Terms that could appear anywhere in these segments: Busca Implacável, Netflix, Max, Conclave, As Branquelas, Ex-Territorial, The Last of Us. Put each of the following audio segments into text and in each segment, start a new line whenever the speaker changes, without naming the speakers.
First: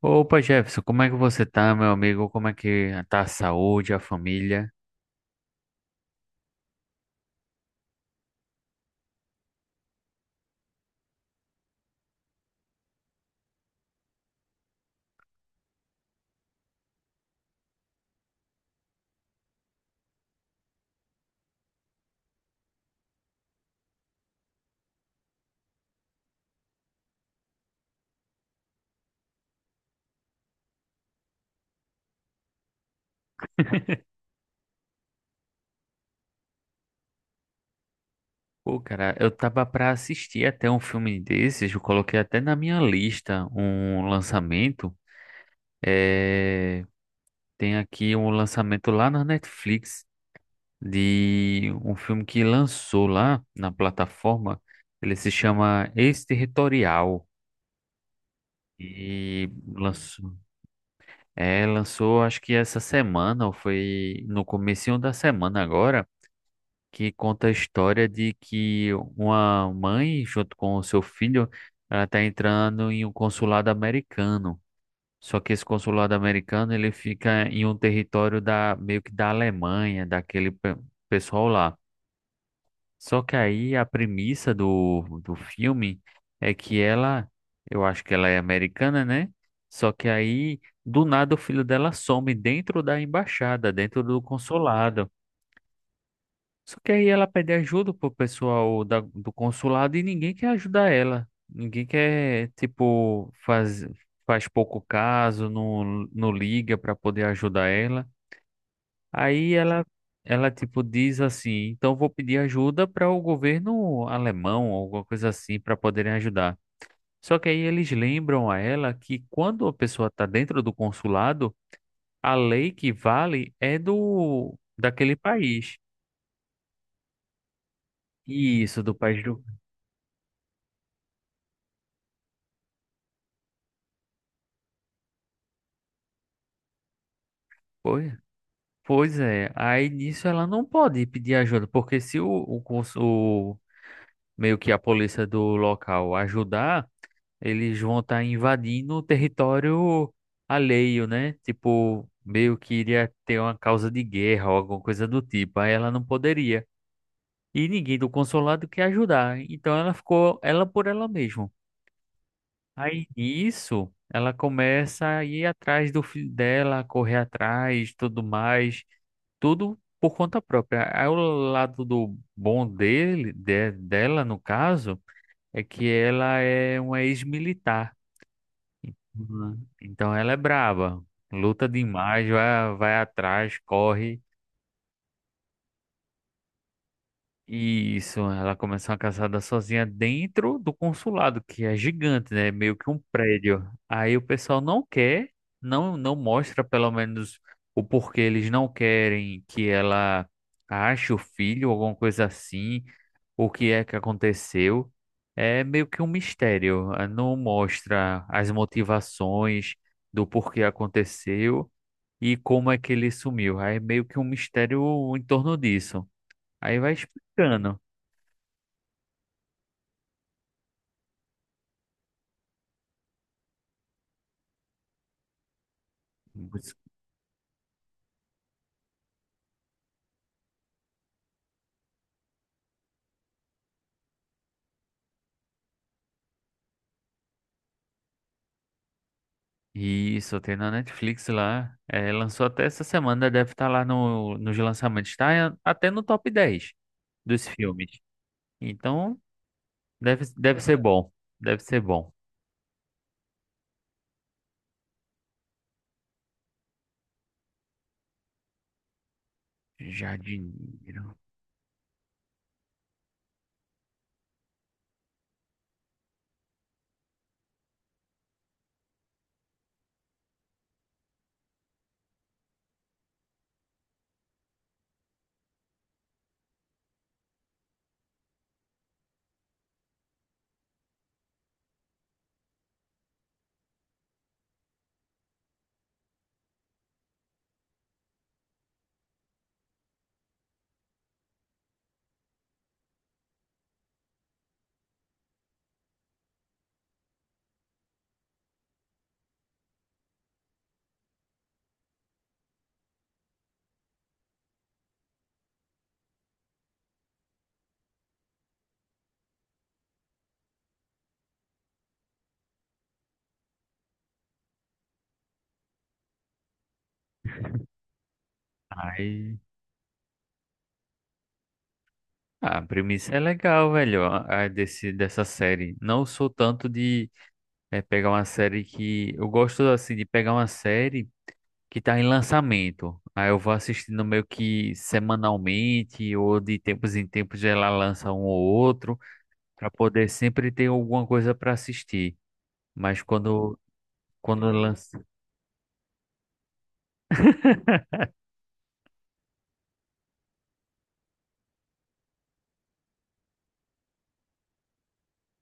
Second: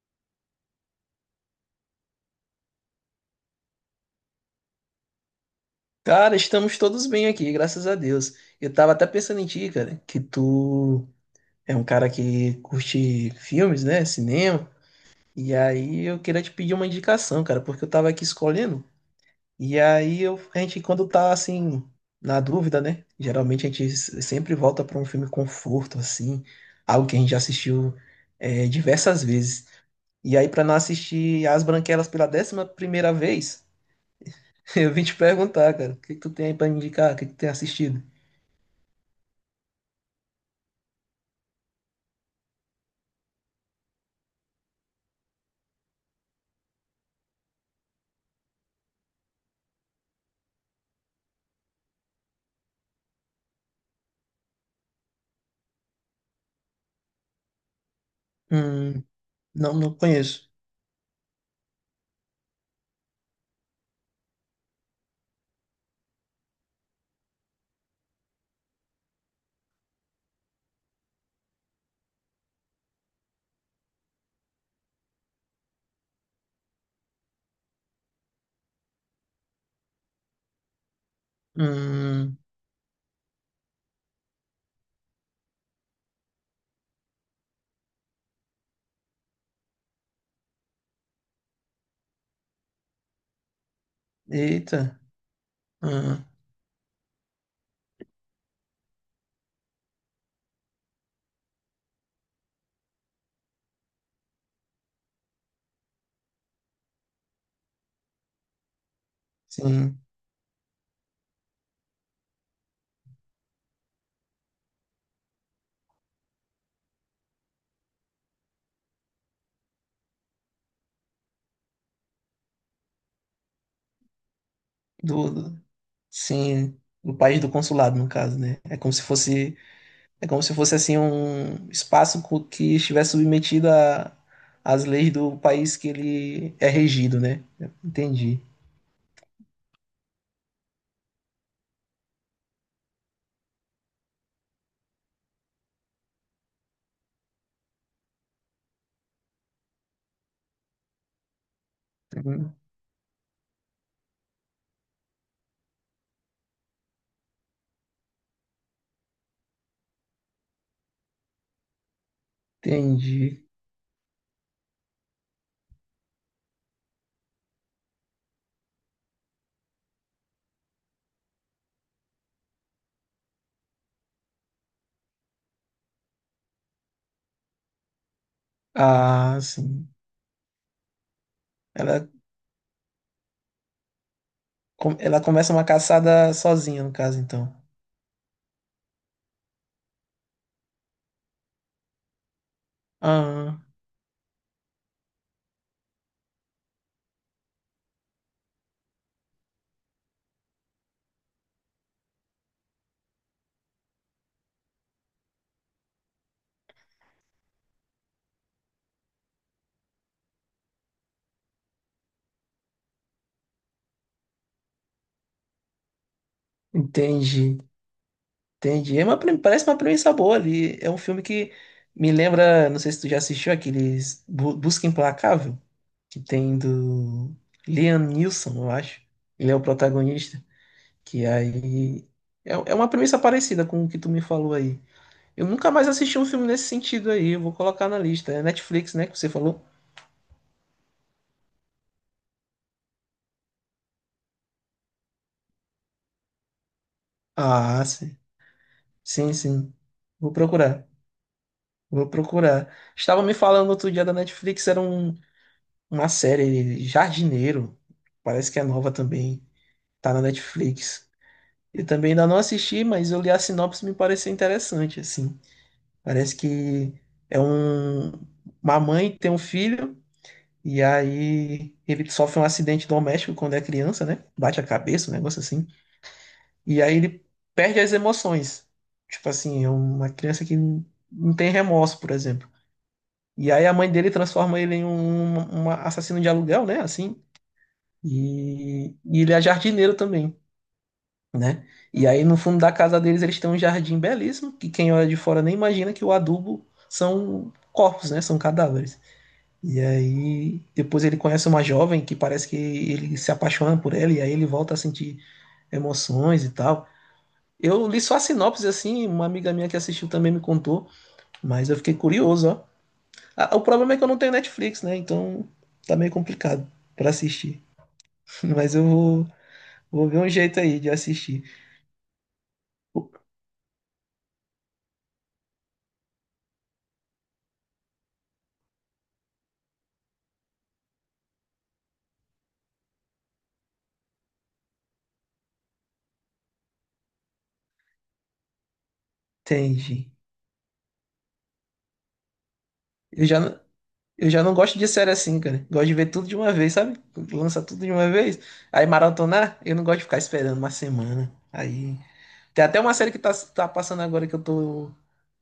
Opa, Jefferson, como é que você tá, meu amigo? Como é que tá a saúde, a família?
Cara, estamos todos bem aqui, graças a Deus. Eu tava até pensando em ti, cara, que tu é um cara que curte filmes, né? Cinema. E aí eu queria te pedir uma indicação, cara, porque eu tava aqui escolhendo. E aí a gente, quando tá assim, na dúvida, né? Geralmente a gente sempre volta pra um filme conforto, assim, algo que a gente já assistiu diversas vezes. E aí, pra não assistir As Branquelas pela décima primeira vez, eu vim te perguntar, cara, o que que tu tem aí pra me indicar? O que que tu tem assistido?
Pô, cara, eu tava pra assistir até um filme desses, eu coloquei até na minha lista um lançamento. É... Tem aqui um lançamento lá na Netflix de um filme que lançou lá na plataforma. Ele se chama Ex-Territorial.
Hum,
E
não
lançou,
conheço.
lançou acho que essa semana, ou foi no comecinho da semana agora, que conta a história de que uma mãe, junto com o seu filho, ela está entrando em um consulado americano. Só que esse consulado americano ele fica em um território da meio que da Alemanha, daquele pessoal lá.
Hum,
Só que aí a premissa do filme é que ela, eu acho que ela é americana, né? Só que aí do nada o filho dela some dentro da embaixada, dentro do
eita.
consulado.
Hum,
Só que aí ela pede ajuda pro pessoal do consulado e ninguém quer ajudar ela. Ninguém quer, tipo, faz pouco caso, não liga para poder ajudar ela. Aí
sim.
ela, tipo, diz assim: então vou pedir ajuda para o governo alemão, alguma coisa assim, para poderem ajudar. Só que aí eles lembram a ela que quando a pessoa está dentro do consulado, a lei que vale é do daquele
Do, do-
país.
sim, do país do consulado, no caso, né?
Isso, do país do.
É como se fosse assim um espaço que estivesse submetido às leis do país que ele é regido, né?
Pois
Entendi.
Pois é, aí nisso ela não pode pedir ajuda, porque se meio que a polícia do local ajudar, eles vão estar invadindo o território alheio, né? Tipo,
Hum,
meio que iria ter uma causa de guerra ou alguma coisa do tipo. Aí ela não poderia. E ninguém do consulado quer ajudar. Então ela ficou ela por ela mesma. Aí
Entendi.
nisso, ela começa a ir atrás do filho dela, correr atrás, tudo mais, tudo por conta própria. Aí o lado do bom dele, dela no caso, é que ela é uma ex-militar.
Ah,
Uhum.
sim.
Então ela é braba, luta
Ela,
demais, vai atrás, corre.
ela começa uma caçada sozinha, no caso, então.
Isso, ela começou uma caçada sozinha dentro do consulado, que é gigante, né? Meio que um
Ah,
prédio. Aí o pessoal não quer, não mostra pelo menos o porquê eles não querem que ela ache o filho, alguma coisa assim, o que é que aconteceu. É meio que um mistério, não mostra as motivações do porquê aconteceu e como é que ele sumiu. Aí é meio que um mistério em torno disso. Aí vai
entendi.
explicando.
Entendi. É uma, parece uma premissa boa ali. É um filme que me lembra, não sei se tu já assistiu aqueles Busca Implacável, que tem do Liam Neeson, eu acho. Ele é o protagonista. Que aí é uma premissa parecida com o que tu me falou aí. Eu nunca mais assisti um filme nesse sentido aí. Eu vou colocar na lista. É Netflix, né, que você falou?
Isso, tem na Netflix lá. É, lançou até essa semana, deve estar lá no, nos lançamentos. Tá até no top 10 dos
Ah,
filmes.
sim.
Então,
Sim, sim. Vou
deve ser
procurar.
bom. Deve ser
Vou
bom.
procurar. Estava me falando outro dia da Netflix, era uma série Jardineiro, parece que é nova também, tá na Netflix.
Jardineiro.
Eu também ainda não assisti, mas eu li a sinopse e me pareceu interessante, assim. Parece que é um, uma mãe que tem um filho e aí ele sofre um acidente doméstico quando é criança, né? Bate a cabeça, um negócio assim. E aí ele perde as emoções. Tipo assim, é uma criança que não tem remorso, por exemplo. E aí a mãe dele transforma ele em um assassino de aluguel, né? Assim. E ele é jardineiro também, né? E aí no fundo da casa deles eles têm um jardim belíssimo, que quem olha de fora nem imagina que o adubo são corpos, né? São cadáveres. E aí depois ele conhece uma jovem que parece que ele se apaixona por ela e aí ele volta a sentir emoções e tal. Eu li só a sinopse assim, uma amiga minha que assistiu também me contou, mas eu fiquei curioso, ó. Ah, o problema é que eu não tenho Netflix, né? Então tá meio complicado pra assistir. Mas eu vou,
Aí.
vou ver um jeito aí de assistir.
Ah, a premissa é legal, velho, a desse, dessa série. Não sou tanto de pegar uma série que. Eu gosto, assim, de pegar uma série que tá em lançamento. Aí eu vou assistindo meio que semanalmente ou de tempos em tempos ela lança um ou outro para poder
Entendi.
sempre ter alguma coisa para assistir. Mas
Eu já,
quando
não- eu já não gosto de
lança,
série assim, cara. Gosto de ver tudo de uma vez, sabe? Lança tudo de uma vez. Aí maratonar, eu não gosto de ficar esperando uma semana. Aí. Tem até uma série que tá passando agora que eu tô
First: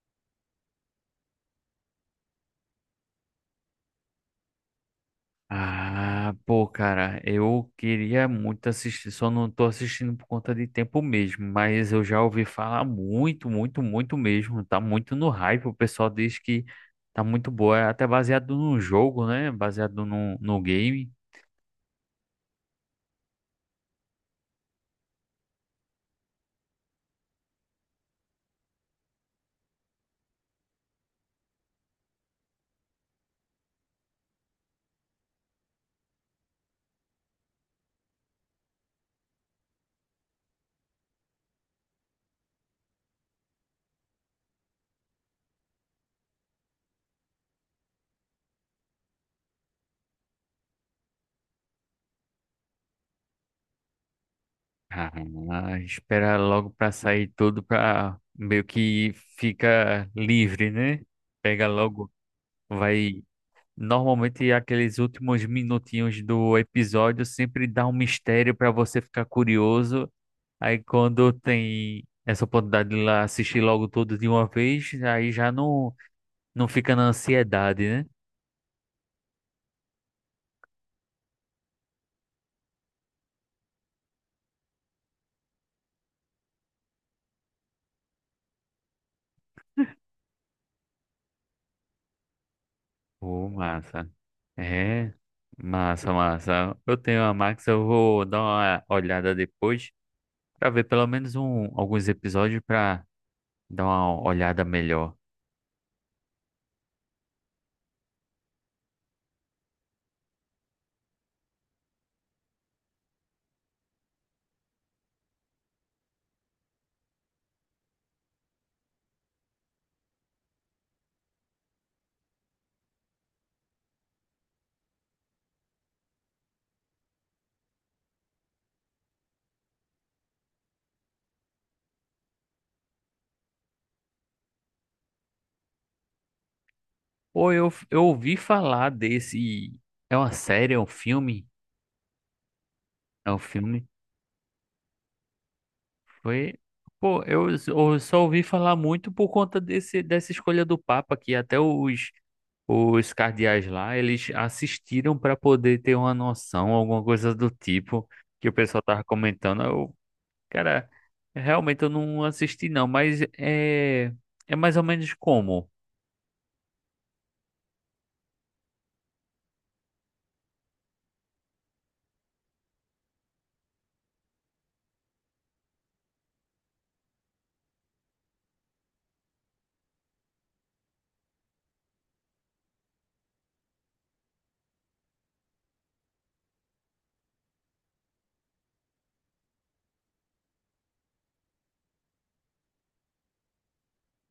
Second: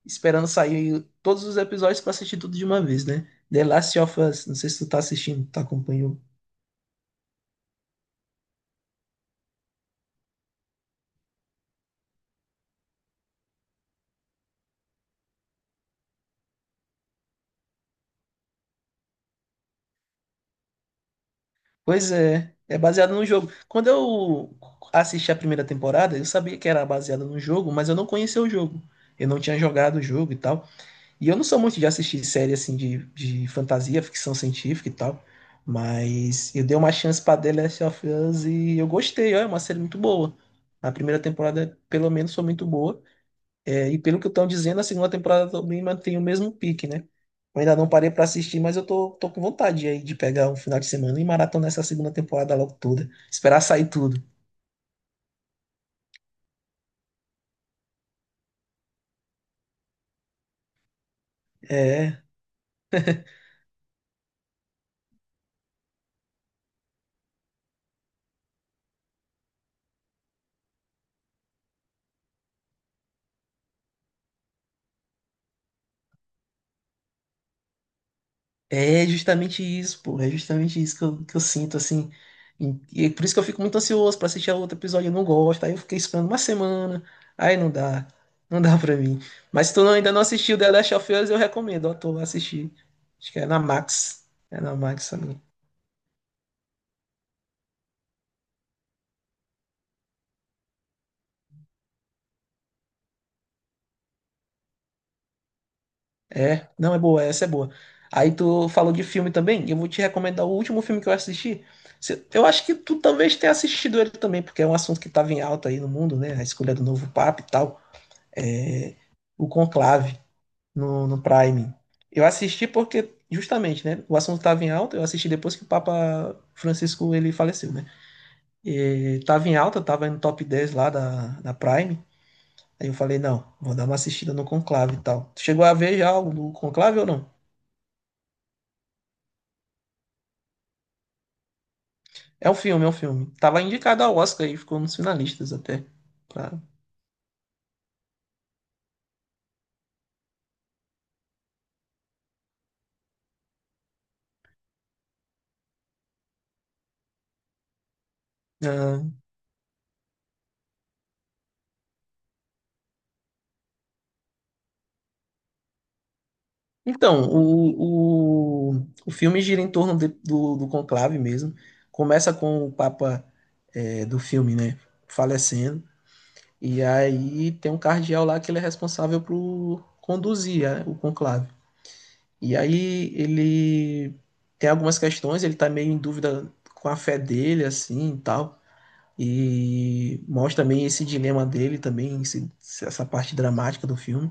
esperando sair todos os episódios pra assistir tudo de uma vez, né? The Last of Us. Não sei se tu tá assistindo, tu acompanhou.
ah, pô, cara, eu queria muito assistir, só não tô assistindo por conta de tempo mesmo, mas eu já ouvi falar muito, muito, muito mesmo, tá muito no hype, o pessoal diz que tá muito boa, é até baseado num jogo, né? Baseado num no game.
Pois é, é baseado no jogo. Quando eu assisti a primeira temporada, eu sabia que era baseado no jogo, mas eu não conhecia o jogo. Eu não tinha jogado o jogo e tal. E eu não sou muito de assistir série assim de fantasia, ficção científica e tal. Mas eu dei uma chance pra The Last of Us e eu gostei, ó, é uma série muito boa. A primeira temporada, pelo menos, foi muito boa. É, e pelo que estão dizendo, a segunda temporada também mantém o mesmo pique, né? Eu ainda não parei pra assistir, mas tô com vontade aí de pegar um final de semana e maratonar essa segunda temporada logo toda. Esperar sair tudo.
Ah, espera logo pra sair tudo pra meio que fica livre, né? Pega logo,
É.
vai. Normalmente aqueles últimos minutinhos do episódio sempre dá um mistério pra você ficar curioso. Aí quando tem essa oportunidade de ir lá assistir logo tudo de uma vez, aí já não fica na ansiedade, né?
É justamente isso, pô. É justamente isso que eu sinto, assim. E por isso que eu fico muito ansioso pra assistir a outro episódio. Eu não gosto. Aí eu fiquei esperando uma semana. Aí não dá. Não dá pra mim. Mas se tu não- ainda não assistiu The Last of Us, eu recomendo. Ó, tu vai assistir. Acho que é
Pô,
na
massa.
Max. É na Max
É,
também.
massa, massa. Eu tenho a Max, eu vou dar uma olhada depois pra ver pelo menos um, alguns episódios pra dar uma olhada melhor.
É. Não, é boa. Essa é boa. Aí tu falou de filme também. Eu vou te recomendar o último filme que eu assisti. Eu acho que tu talvez tenha assistido ele também, porque é um assunto que estava em alta aí no mundo, né? A escolha do novo Papa e tal. É, o Conclave no Prime. Eu assisti porque, justamente, né? O assunto estava em alta, eu assisti depois que o Papa Francisco ele faleceu, né? E tava em alta, tava no top 10 lá da Prime. Aí eu falei, não, vou dar uma assistida no Conclave e tal. Tu chegou a ver já algo do Conclave ou não?
Pô, eu ouvi falar desse. É uma série, é um filme?
É um filme.
É um
Tava
filme.
indicado ao Oscar e ficou nos finalistas até. Pra,
Foi. Pô, eu só ouvi falar muito por conta desse, dessa escolha do Papa, que até os cardeais lá, eles assistiram pra poder ter uma noção, alguma coisa do tipo, que o pessoal tava
ah,
comentando. Eu, cara, realmente eu não assisti não, mas é, é mais ou menos como.
então, o filme gira em torno do, do conclave mesmo. Começa com o Papa é, do filme, né, falecendo. E aí tem um cardeal lá que ele é responsável por conduzir é, o conclave. E aí ele tem algumas questões, ele tá meio em dúvida com a fé dele, assim, e tal. E mostra também esse dilema dele também, essa parte dramática do filme.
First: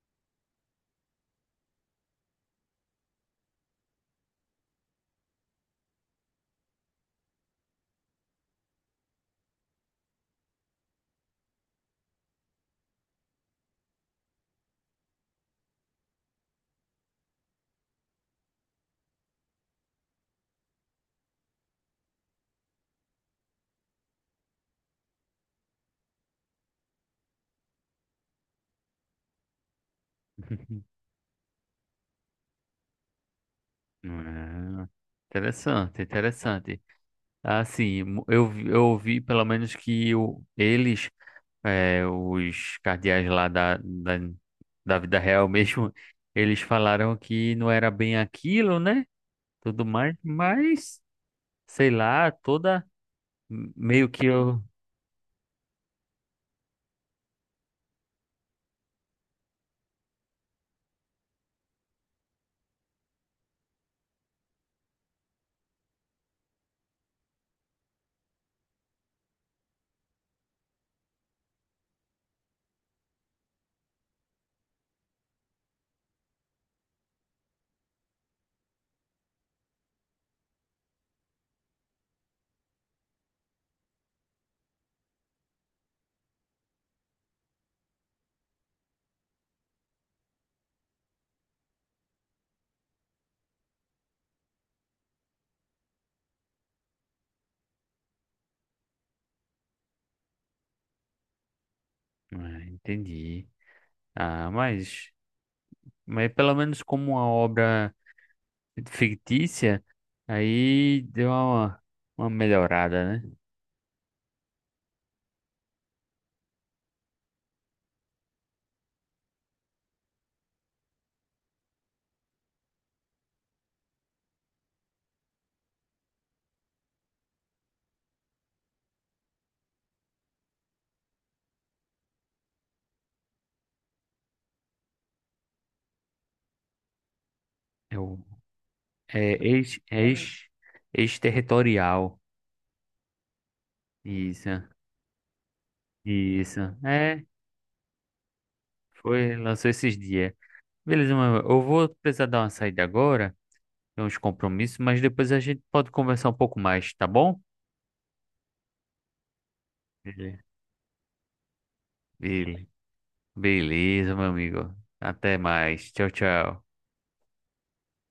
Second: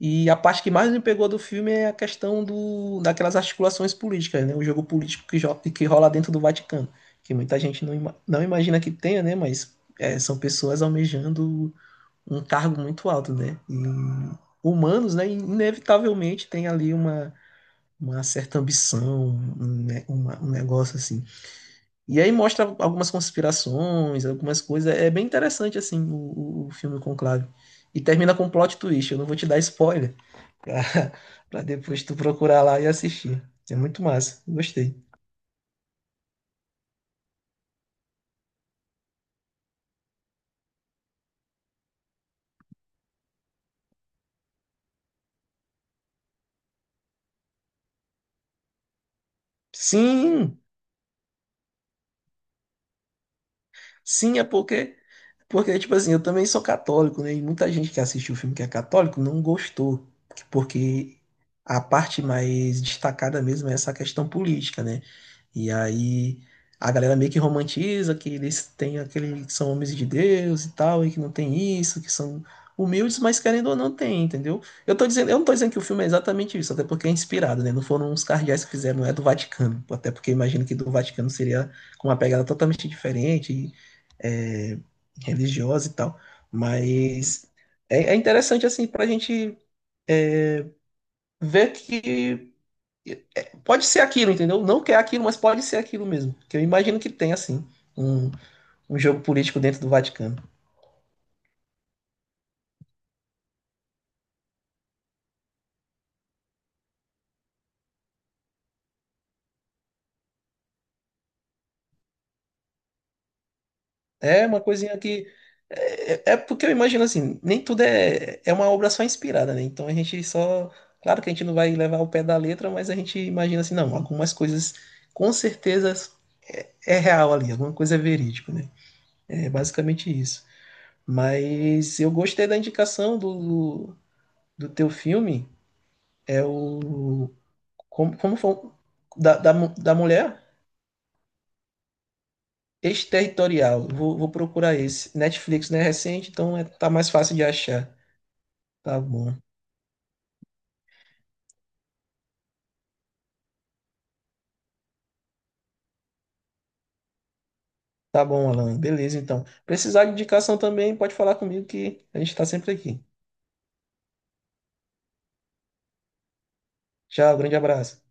E a parte que mais me pegou do filme é a questão daquelas articulações políticas, né? O jogo político que, que rola dentro do Vaticano, que muita gente não, não imagina que tenha, né? Mas é, são pessoas almejando um cargo muito alto, né? E humanos, né? Inevitavelmente tem ali uma certa ambição, um, um negócio assim. E aí mostra algumas conspirações, algumas coisas. É bem interessante, assim, o o filme Conclave. E termina com um plot twist. Eu não vou te dar spoiler pra, pra depois tu procurar lá e assistir. É muito massa,
Ah,
gostei.
interessante, interessante. Assim, eu ouvi pelo menos que eles, os cardeais lá da vida real mesmo, eles falaram que não era bem aquilo, né? Tudo mais,
Sim,
mas sei lá, toda meio que
sim, é
eu.
porque, porque, tipo assim, eu também sou católico, né? E muita gente que assistiu o filme que é católico não gostou, porque a parte mais destacada mesmo é essa questão política, né? E aí a galera meio que romantiza que eles têm aquele, que são homens de Deus e tal, e que não tem isso, que são humildes, mas querendo ou não tem, entendeu? Eu tô dizendo, eu não tô dizendo que o filme é exatamente isso, até porque é inspirado, né? Não foram uns cardeais que fizeram, não é do Vaticano, até porque imagino que do Vaticano seria com uma pegada totalmente diferente é, religiosa e tal. Mas é, é interessante, assim, pra gente ver que é, pode ser aquilo, entendeu? Não que é aquilo, mas pode ser aquilo mesmo. Que eu imagino que tem, assim, um, um jogo político dentro do Vaticano.
Ah, entendi. Ah, mas pelo menos como uma obra fictícia, aí deu uma melhorada, né?
É uma coisinha que. É, é porque eu imagino assim, nem tudo é, é uma obra só inspirada, né? Então a gente só. Claro que a gente não vai levar ao pé da letra, mas a gente imagina assim, não, algumas coisas com certeza é, é real ali, alguma coisa é verídico, né? É basicamente isso. Mas eu gostei da indicação do do teu filme. É o. Como,
Eu
como foi? O-
é ex,
Da mulher?
ex, ex-territorial.
Exterritorial. Vou
Isso,
procurar esse. Netflix, né? É recente, então
isso.
é, tá mais
É,
fácil de achar. Tá bom.
foi, lançou esses dias. Beleza, mas eu vou precisar dar uma saída agora, tem uns compromissos, mas depois a gente pode conversar um pouco mais, tá bom?
Tá bom, Alan. Beleza, então. Precisar de
Beleza,
indicação também, pode falar comigo que a gente tá
Bele-
sempre aqui.
beleza, meu amigo. Até mais. Tchau, tchau.
Tchau, grande abraço.